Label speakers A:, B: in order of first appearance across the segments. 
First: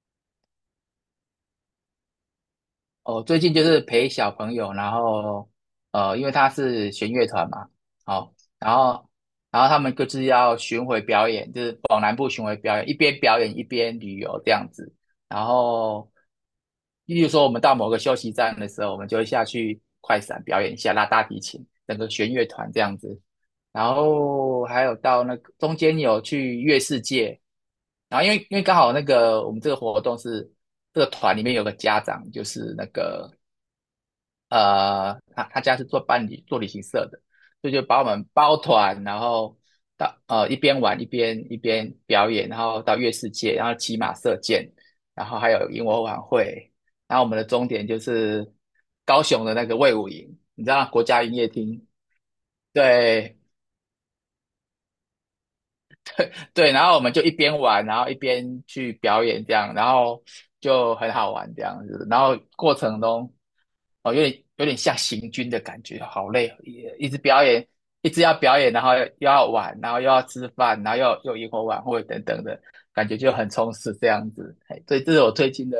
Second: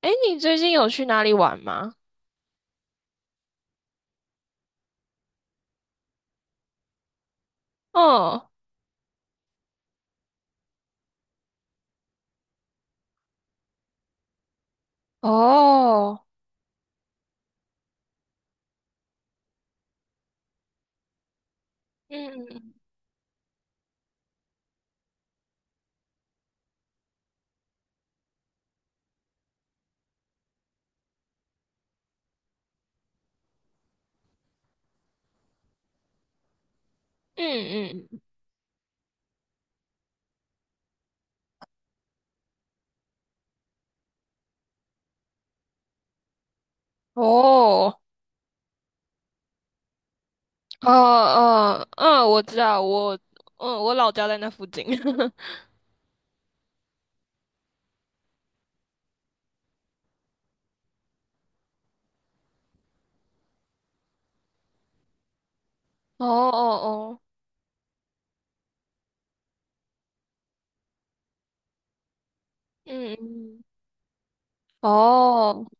A: 诶，你最近有去哪里玩吗？
B: 哦，最近就是陪小朋友，然后因为他是弦乐团嘛。哦，
A: 哦。
B: 然后然后他们各自要巡回表演，就是往南部巡回表演，一边表演一边旅游这样子。然后，
A: 哦。
B: 例如说我们到某个休息站的时候，我们就会下去快闪表演一下，拉大提琴，整个弦
A: 嗯
B: 乐团
A: 嗯
B: 这样子。然后还有到那个中间有去月世界，然后因为刚好那个我们这个活动是，这个团里面有个家长，就是那个他家是做办理做旅行社的，所以就
A: 嗯。
B: 把我
A: 嗯。
B: 们包团，然后到一边玩一边表演，然后到月世界，然后骑马射箭，然后还有萤火晚会，然后我们的终点
A: 哦。
B: 就是高雄的那个卫武营，你知道
A: 哦
B: 国家营业厅。
A: 哦。嗯，我知道。
B: 对。
A: 我老家在那附近。
B: 对，然后我们就一边玩，然后一边去表演这样，然后就很好玩这样子。然后过程中，哦，有点像行军的感觉，
A: 哦
B: 好
A: 哦
B: 累，一直
A: 哦。
B: 表演，一直要表演，然后又要玩，然后又要吃饭，然后又萤火晚会等等的，感
A: 嗯
B: 觉就很
A: 嗯。
B: 充实这样子。嘿，所以这是我最
A: 哦，
B: 近的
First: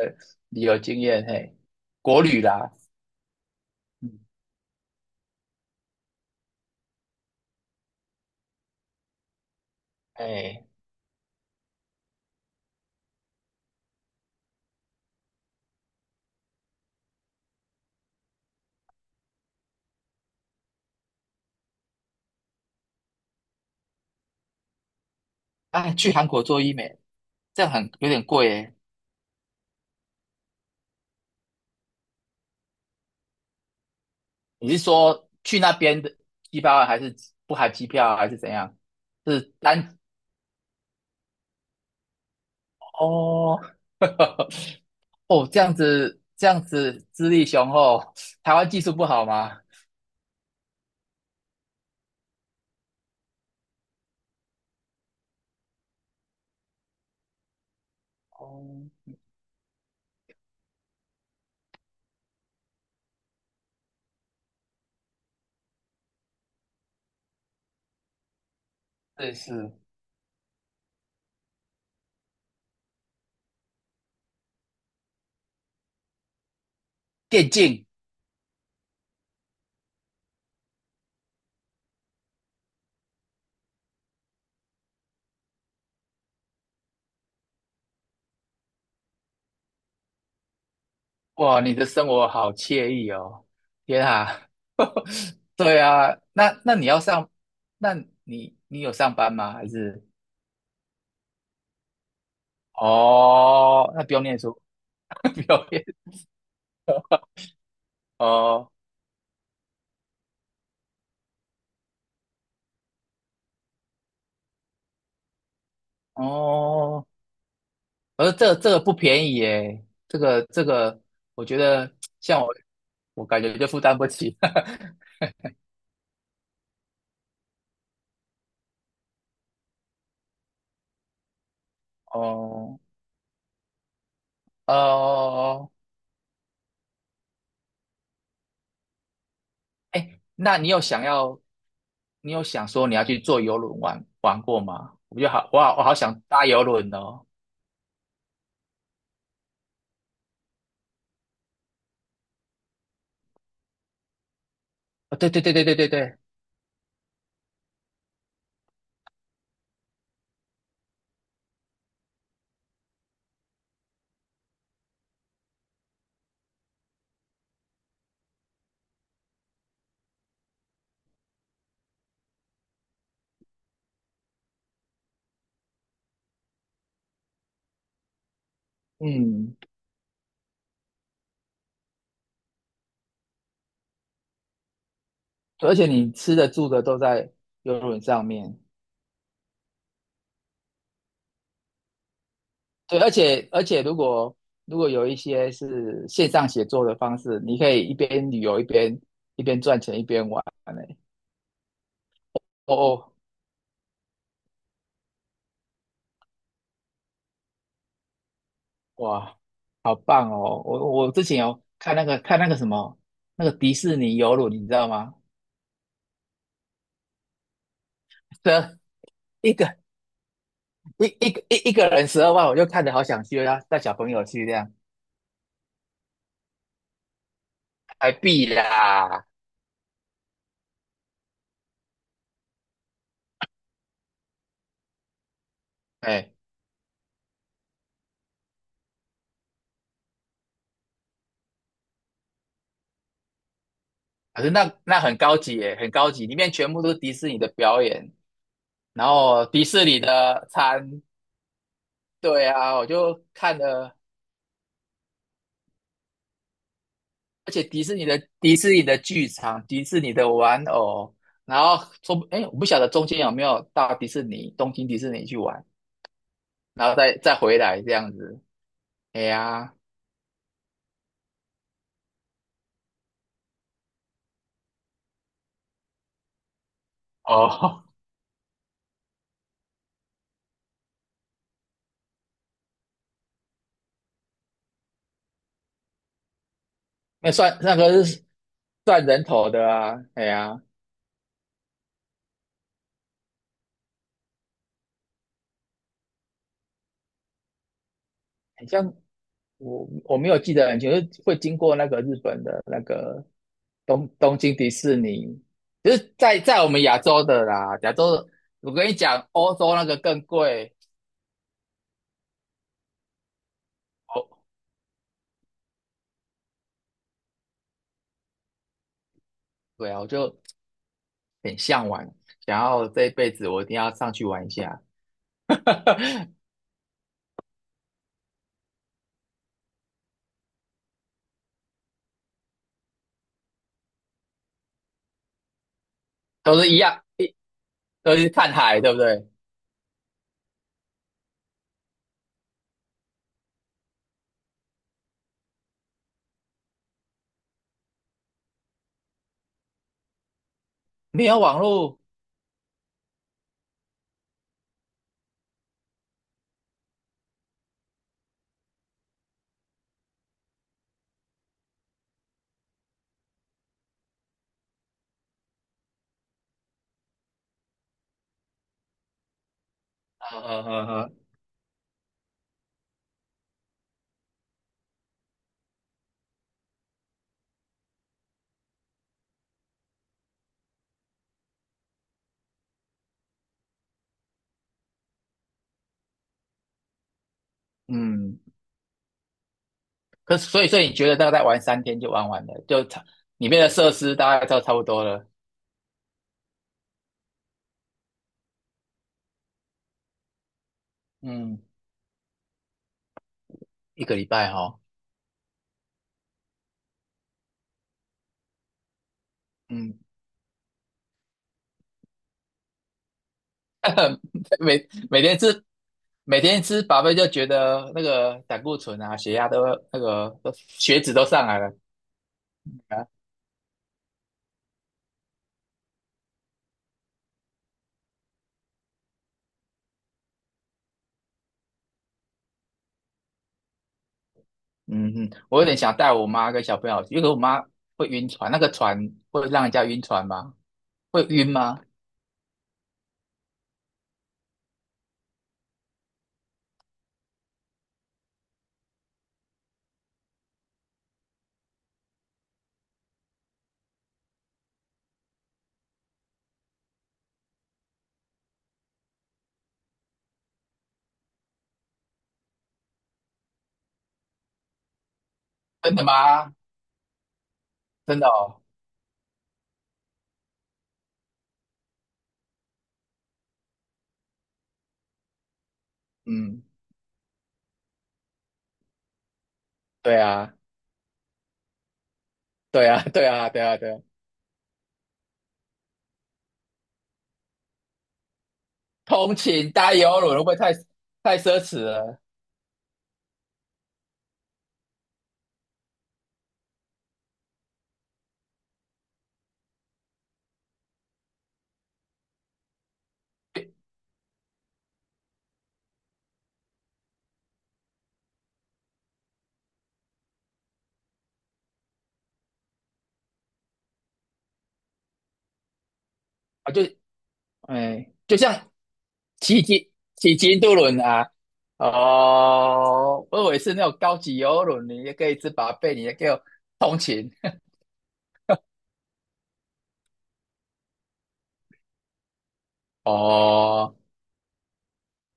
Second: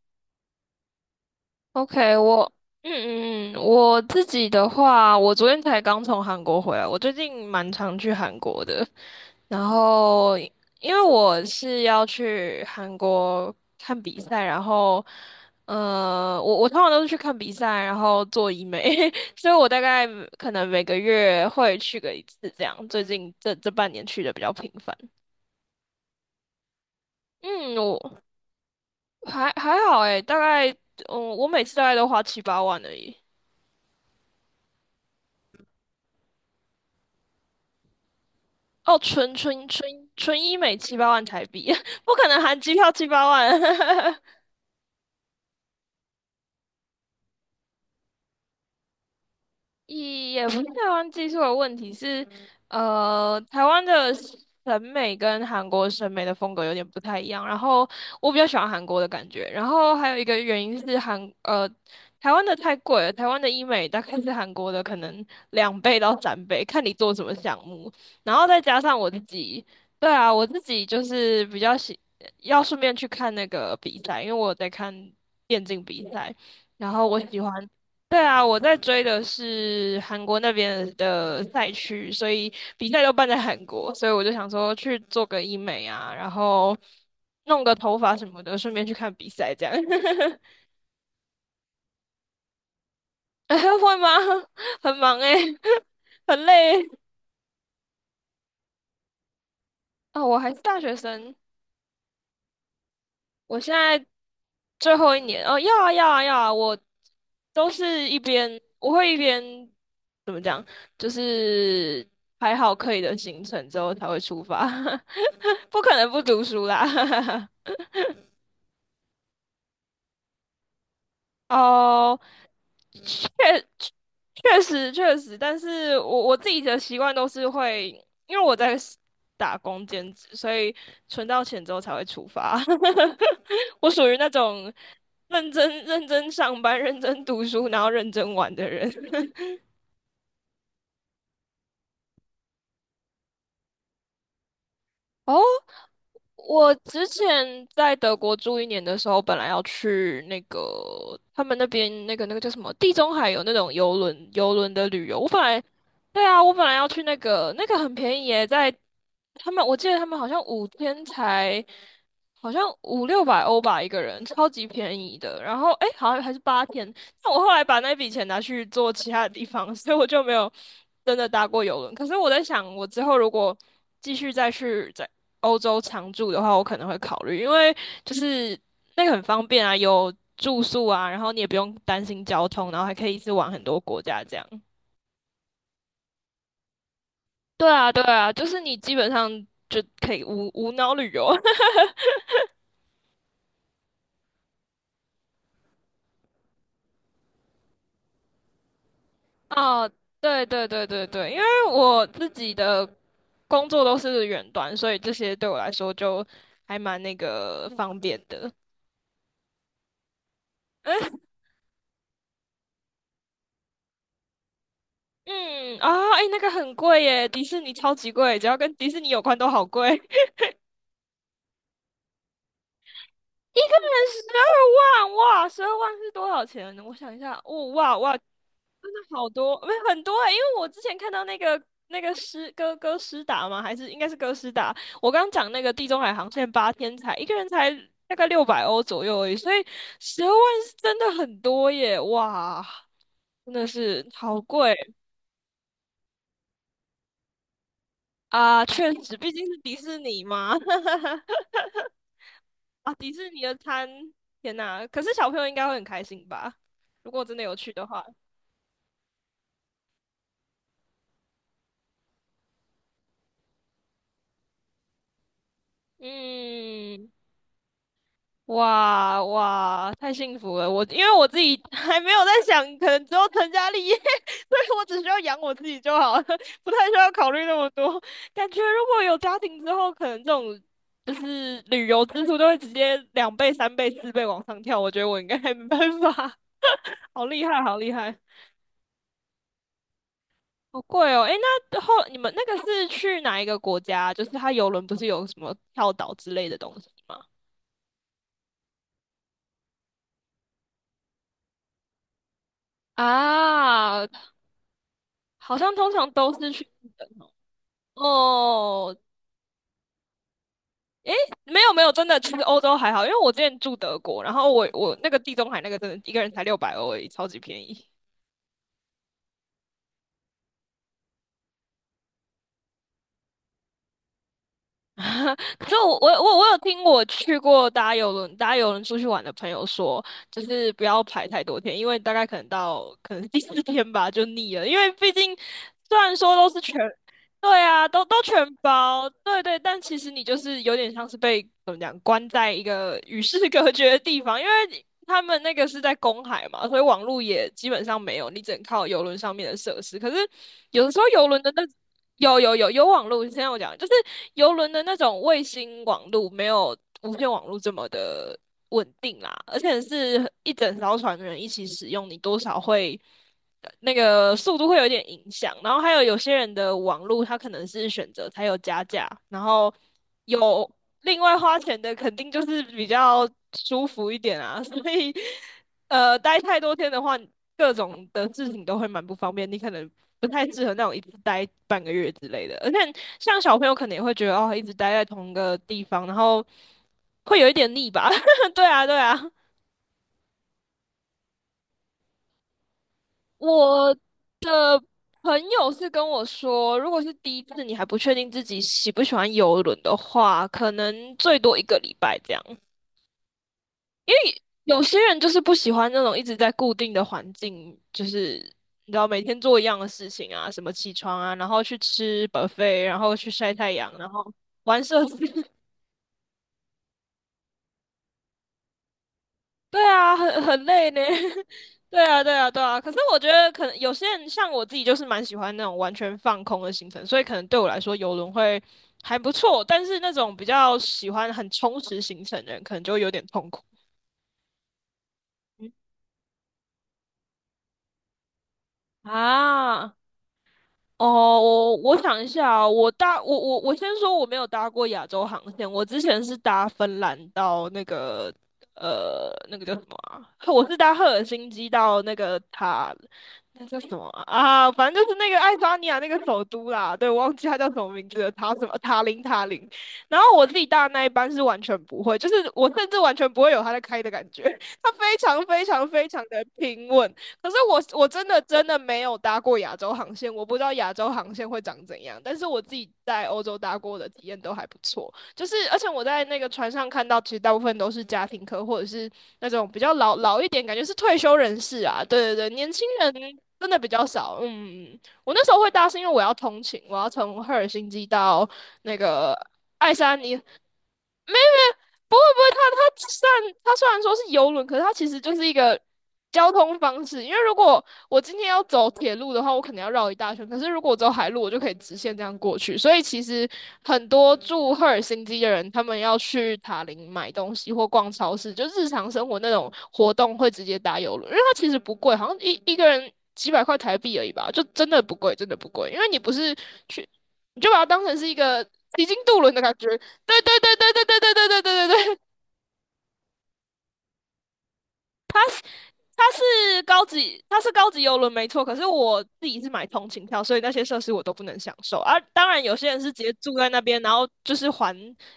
B: 旅游经验。嘿，
A: OK。
B: 国旅
A: 我
B: 啦。
A: 嗯嗯，嗯，我
B: 嗯，
A: 自己的话，我昨天才刚从韩国回来，我最近蛮常去韩国的。然后，
B: 哎，
A: 因为我是要去韩国看比赛，然后，我通常都是去看比赛，然后做医美，所以我大概可能每个月会去个一次这样。最近这半年去的比较频繁。
B: 啊，去韩国做医美，这样
A: 嗯。
B: 很有
A: 我
B: 点贵诶。
A: 还好诶，大概,我每次大概都花七八万而已。
B: 你是说去那边的机票还是不含机票还是怎样？
A: 哦，纯
B: 是
A: 纯纯
B: 单
A: 纯医美七八万台币，不可能含机票七八万。
B: 哦。 哦，这样子这样子资历雄厚，台湾技术不好吗？
A: 也不是台湾技术的问题，是台湾的审美跟韩国审美的风格有点不太一样。然后我比较喜
B: 哦，
A: 欢韩国的感觉，然后还有一个原因是台湾的太贵了，台湾的医美大概是韩国的可能2倍到3倍，看你做什么项目。然后再加上我自
B: 这
A: 己，
B: 是
A: 对啊，我自己就是比较喜要顺便去看那个比赛，因为我有在看电竞比赛。然后我喜
B: 电
A: 欢。
B: 竞。
A: 对啊，我在追的是韩国那边的赛区，所以比赛都办在韩国，所以我就想说去做个医美啊，然后弄个头发什么的，顺便去看比赛这样。
B: 哇，你的生活好惬意哦，
A: 哎会
B: 天
A: 吗？
B: 啊。
A: 很忙诶，
B: 对 啊，
A: 很
B: 那那
A: 累
B: 你
A: 欸。
B: 要上，那你有上班吗？还是
A: 哦，我还是大学生。我现
B: 哦，那
A: 在
B: 不用念书。
A: 最后一
B: 不
A: 年，哦，
B: 用
A: 要
B: 念。
A: 啊，要啊，要啊，
B: 哦
A: 我会一边怎么讲，就是排好可以的行程之后才会出发，不可能不读书啦。
B: 哦。而这个不便宜耶，这个，我觉得
A: 哦，
B: 像我，我
A: 确
B: 感觉就负担不起。
A: 确实确 实，但是我自己的习惯都是会，因为我在 打工兼职，所以存到钱之后才会出发。
B: 哦
A: 我属于那种认
B: 哦，
A: 真认真上班、认真读书，然后认真玩的人。
B: 哎，那你有想要，你有想说你要去坐游轮玩玩过吗？我就
A: 哦，
B: 好，我好，我好想搭游
A: 我
B: 轮
A: 之
B: 哦。
A: 前在德国住一年的时候，本来要去那个他们那边那个叫什么地中海有那种游轮的旅
B: 哦，
A: 游。我
B: 对
A: 本
B: 对对
A: 来
B: 对对对对。
A: 对啊，我本来要去那个很便宜耶，在他们我记得他们好像五天才好像五六百欧吧一个人，超级便宜的。然后诶，好像还是八天，那我后来把那笔钱拿去做其他的地方，所以我就没有真的搭过游轮。可是我在想，我之后如果继续再欧洲常住的话，我可能会考虑，因为就是那个很方
B: 嗯，
A: 便啊，有住宿啊，然后你也不用担心交通，然后还可以一次玩很多国家这样。
B: 对，而且你吃的住的都在
A: 对
B: 游
A: 啊，
B: 轮
A: 对
B: 上
A: 啊，就
B: 面。
A: 是你基本上就可以无脑旅游。
B: 对，而且如果如果有一些是线上写作的方式，你可以一边旅游一边赚
A: 哦，
B: 钱一边玩
A: 对对对
B: 呢。
A: 对对，因为我自己
B: 哦
A: 的
B: 哦，
A: 工作都是远端，所以这些对我来说就还蛮那个方便的。
B: 哇，好棒哦！我之前有看那个看那个什么那个迪士尼游轮，你知道吗？
A: 嗯啊。哎，那个很贵耶，迪士尼超级贵，只要跟
B: 这
A: 迪士尼有关都
B: 一
A: 好
B: 个
A: 贵。
B: 一个人12万，我就看着好想去啊，
A: 一个
B: 带
A: 人
B: 小朋
A: 十
B: 友去这样，
A: 二万，哇，十二万是多少钱呢？我想一下，哦，哇
B: 还
A: 哇，
B: 必
A: 真的
B: 啦。
A: 好多，没是很多欸，因为我之前看到那个那个诗哥哥诗达嘛，还是应该是哥诗达，我刚刚讲那个地中海航
B: 哎，
A: 线八天才一个人才大概六百欧左右而已，所以十二万是真的很多耶，哇，真的是好
B: 可是那
A: 贵
B: 那很高级耶，很高级，里面全部都是迪士尼的表演，
A: 啊，确
B: 然
A: 实，毕竟
B: 后
A: 是
B: 迪
A: 迪
B: 士
A: 士
B: 尼
A: 尼
B: 的
A: 嘛，
B: 餐，对啊，我
A: 啊，迪
B: 就
A: 士尼的
B: 看
A: 餐，
B: 了。
A: 天呐，可是小朋友应该会很开心吧？如果真的
B: 而
A: 有
B: 且
A: 去
B: 迪
A: 的
B: 士
A: 话。
B: 尼的迪士尼的剧场、迪士尼的玩偶，然后说，哎，我不晓得中间有没有到迪士尼、东京迪士尼去玩，然后
A: 嗯，
B: 再回来这样子。
A: 哇
B: 哎呀，
A: 哇，太幸福了！我因为我自己 还没有在想，可能之后成家立业，所以我只需要养我自己就好了，不太需要考虑那么
B: 哦，
A: 多。感觉如果有家庭之后，可能这种就是旅游支出都会直接2倍、3倍、4倍往上跳。我觉得我应该没办法，好
B: 那
A: 厉
B: 算
A: 害，
B: 那
A: 好厉
B: 个
A: 害，
B: 是算人头的啊。哎呀，
A: 好贵哦！诶，那后你们那个是去哪一个国家？就是它游轮不是有什么跳岛之类的东西吗？
B: 很像我我没有记得很清楚，就是会经过那个日本的那个
A: 啊，
B: 东京迪士尼，
A: 好像通
B: 就
A: 常
B: 是
A: 都
B: 在
A: 是
B: 在
A: 去
B: 我们
A: 日
B: 亚
A: 本
B: 洲
A: 哦。
B: 的啦。亚洲的我跟你
A: 哦，
B: 讲，欧洲那个更贵。
A: 没有没有，真的，其实欧洲还好，因为我之前住德国，
B: 哦，
A: 然后我我那个地中海那个真的一个人才六百欧而已，超级便宜。
B: 对啊，我就很向往，想要这一辈子我一定要上去玩一下，
A: 就我有听我去过搭邮轮搭邮轮出去玩的朋友说，就是不要排太多天，因为大概可能第四天吧就腻了，因为毕竟虽然说都
B: 都
A: 是
B: 是
A: 全，
B: 一样，
A: 对啊，都
B: 都
A: 都
B: 是看
A: 全
B: 海，对不
A: 包，
B: 对？
A: 对对，但其实你就是有点像是被怎么讲关在一个与世隔绝的地方，因为他们那个是在公海嘛，所以网络也基本上没有，你只能靠邮轮上面的设施。可是有的时候
B: 没
A: 邮
B: 有
A: 轮的
B: 网
A: 那
B: 络，
A: 有网络，现在我讲就是游轮的那种卫星网络，没有无线网络这么的稳定啦，而且是一整艘船的人一起使用，你多少会那个速度会有点影响。然后还有有些人的网络，他可能是选择才有加价，然后
B: 呵呵
A: 有
B: 呵呵。
A: 另外花钱的肯定就是比较舒服一点啊，所以待太多天的话。各种的事情都会蛮不方便，你可能不太适合那种一直待半个月之类的。而且像小朋友可能也会觉得哦，一直待在同一个地方，然后会有一点腻吧？
B: 嗯，
A: 对啊，对啊。
B: 可是所以所以你觉得大概玩3天就玩完了，就差里面的设
A: 我
B: 施大概就差不多了。
A: 朋友是跟我说，如果是第一次你还不确定自己喜不喜欢游轮的话，可能最多
B: 嗯，
A: 一个礼拜这样。
B: 一个礼拜哈、哦，
A: 有些人就是不喜欢那种一直在固定的环境，就是你知道每天做一样的
B: 嗯，
A: 事情啊，什么起床啊，然后去吃 buffet，然后去晒太阳，然 后玩
B: 每
A: 社子。
B: 每天 吃每天吃饱饭就觉得那个胆固醇啊、血压都，
A: 对
B: 那
A: 啊，
B: 个
A: 很
B: 都
A: 很累
B: 血
A: 呢。
B: 脂都 上来了。
A: 对啊，对啊，对啊。可是我觉得可能有些人像我自己，就是蛮喜欢那种完全放空的行程，所以可能对我来说游轮会还不错。但是那种比较喜欢很充实行程的人，可能就会有点痛苦。
B: 嗯哼，我有点
A: 嗯
B: 想带我妈跟小朋友去，因为我妈会晕船，那个船会让人家
A: 啊。
B: 晕船吗？会
A: 哦，
B: 晕
A: 我
B: 吗？
A: 我想一下啊，我先说我没有搭过亚洲航线，我之前是搭芬兰到那个那个叫什么啊？我是搭赫尔辛基到那个塔，那叫什么啊？啊反正就是那个爱沙尼亚那个首都啦，对，我忘记它叫什么名字了，塔什么塔林。然后我自己搭的那一班是完全不会，就是我甚至完全不会有它在开的感觉，它非常非常
B: 真的
A: 非常的
B: 吗？
A: 平稳。可是我我
B: 真
A: 真
B: 的
A: 的
B: 哦。
A: 真的没有搭过亚洲航线，我不知道亚洲航线会长怎样。但是我自己在欧洲搭过的体验都还不错，就是而且我在那个
B: 嗯，
A: 船上看到，其实大部分都是家庭客或者是那种比较老
B: 对
A: 老一
B: 啊，
A: 点，感觉是退休人士啊。对对对，年轻
B: 对啊，
A: 人
B: 对啊，对
A: 真
B: 啊，
A: 的比
B: 对啊，
A: 较少。嗯，我那时候会搭是因为我要通勤，我要从赫尔辛基到那个
B: 通勤搭
A: 爱沙
B: 游轮
A: 尼。
B: 会不会太太奢侈
A: 不
B: 了
A: 会不会，它虽然说是游轮，可是它其实就是一个交通方式。因为如果我今天要走铁路的话，我可能要绕一大圈；可是如果我走海路，我就可以直线这样过去。所以其实很多住赫尔辛基的人，他们要去塔林买东西或逛超市，就日常生活那种活动会直接搭游轮，因为它其实不贵，好像一个人几百块台币而已吧，就真的不贵，真的不贵。因为你不是
B: 啊？就
A: 去，你就把它当
B: 哎，
A: 成是一
B: 就
A: 个。
B: 像
A: 已经渡轮的
B: 骑
A: 感觉，
B: 机骑
A: 对对
B: 机渡
A: 对对
B: 轮
A: 对对对
B: 啊。
A: 对对对对对，
B: 哦，我以为是那种高级游轮，你也可以吃饱被，你也
A: 它
B: 可以
A: 是
B: 通
A: 高
B: 勤。
A: 级，它是高级游轮没错。可是我自己是买通勤票，所以那些设施我都不能享受。而，啊，当然，有些人 是直接住在那
B: 哦，
A: 边，然后就是环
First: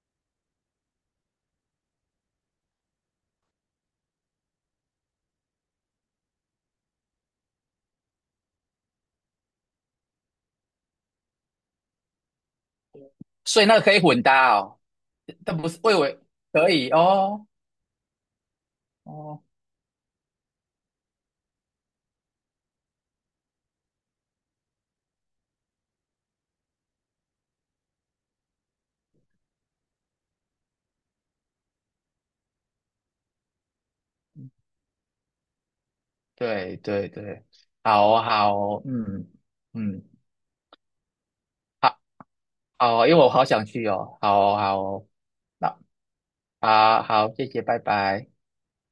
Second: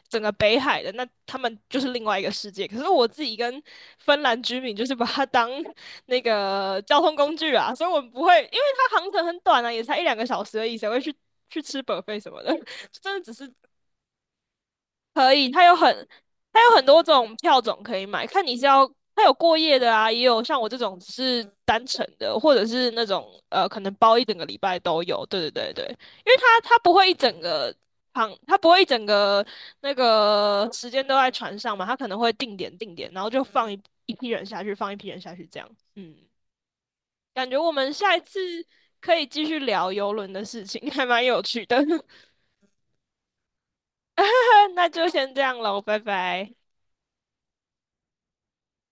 A: 整个北海的，那他们就是另外一个世界。可是我自己跟芬兰居民就是把它当 那个交通工具啊，所以我们不会，因为它航程很短啊，也才一两个小时而已，谁会去吃 buffet 什么的？真的只是
B: 所以那个可以混搭哦，
A: 可以，
B: 但不是，我以为
A: 它
B: 可
A: 有很
B: 以
A: 多种
B: 哦。
A: 票种可以买，看你是要它有
B: 哦，
A: 过夜的啊，也有像我这种只是单程的，或者是那种可能包一整个礼拜都有。对对对对，因为它不会一整个航，它不会一整个那个时间都在船上嘛，它可能会定点定点，然后就放一批人下去，放一批人下去这样。嗯，
B: 对对对，
A: 感觉我们
B: 好
A: 下一
B: 哦
A: 次
B: 好哦
A: 可以
B: 嗯
A: 继续聊
B: 嗯，
A: 游轮的事情，还蛮有趣的。
B: 好。好哦，因为我好想去哦，好哦好
A: 那
B: 哦，
A: 就先这样
B: 那
A: 喽，拜拜。
B: 好好，谢谢，拜拜。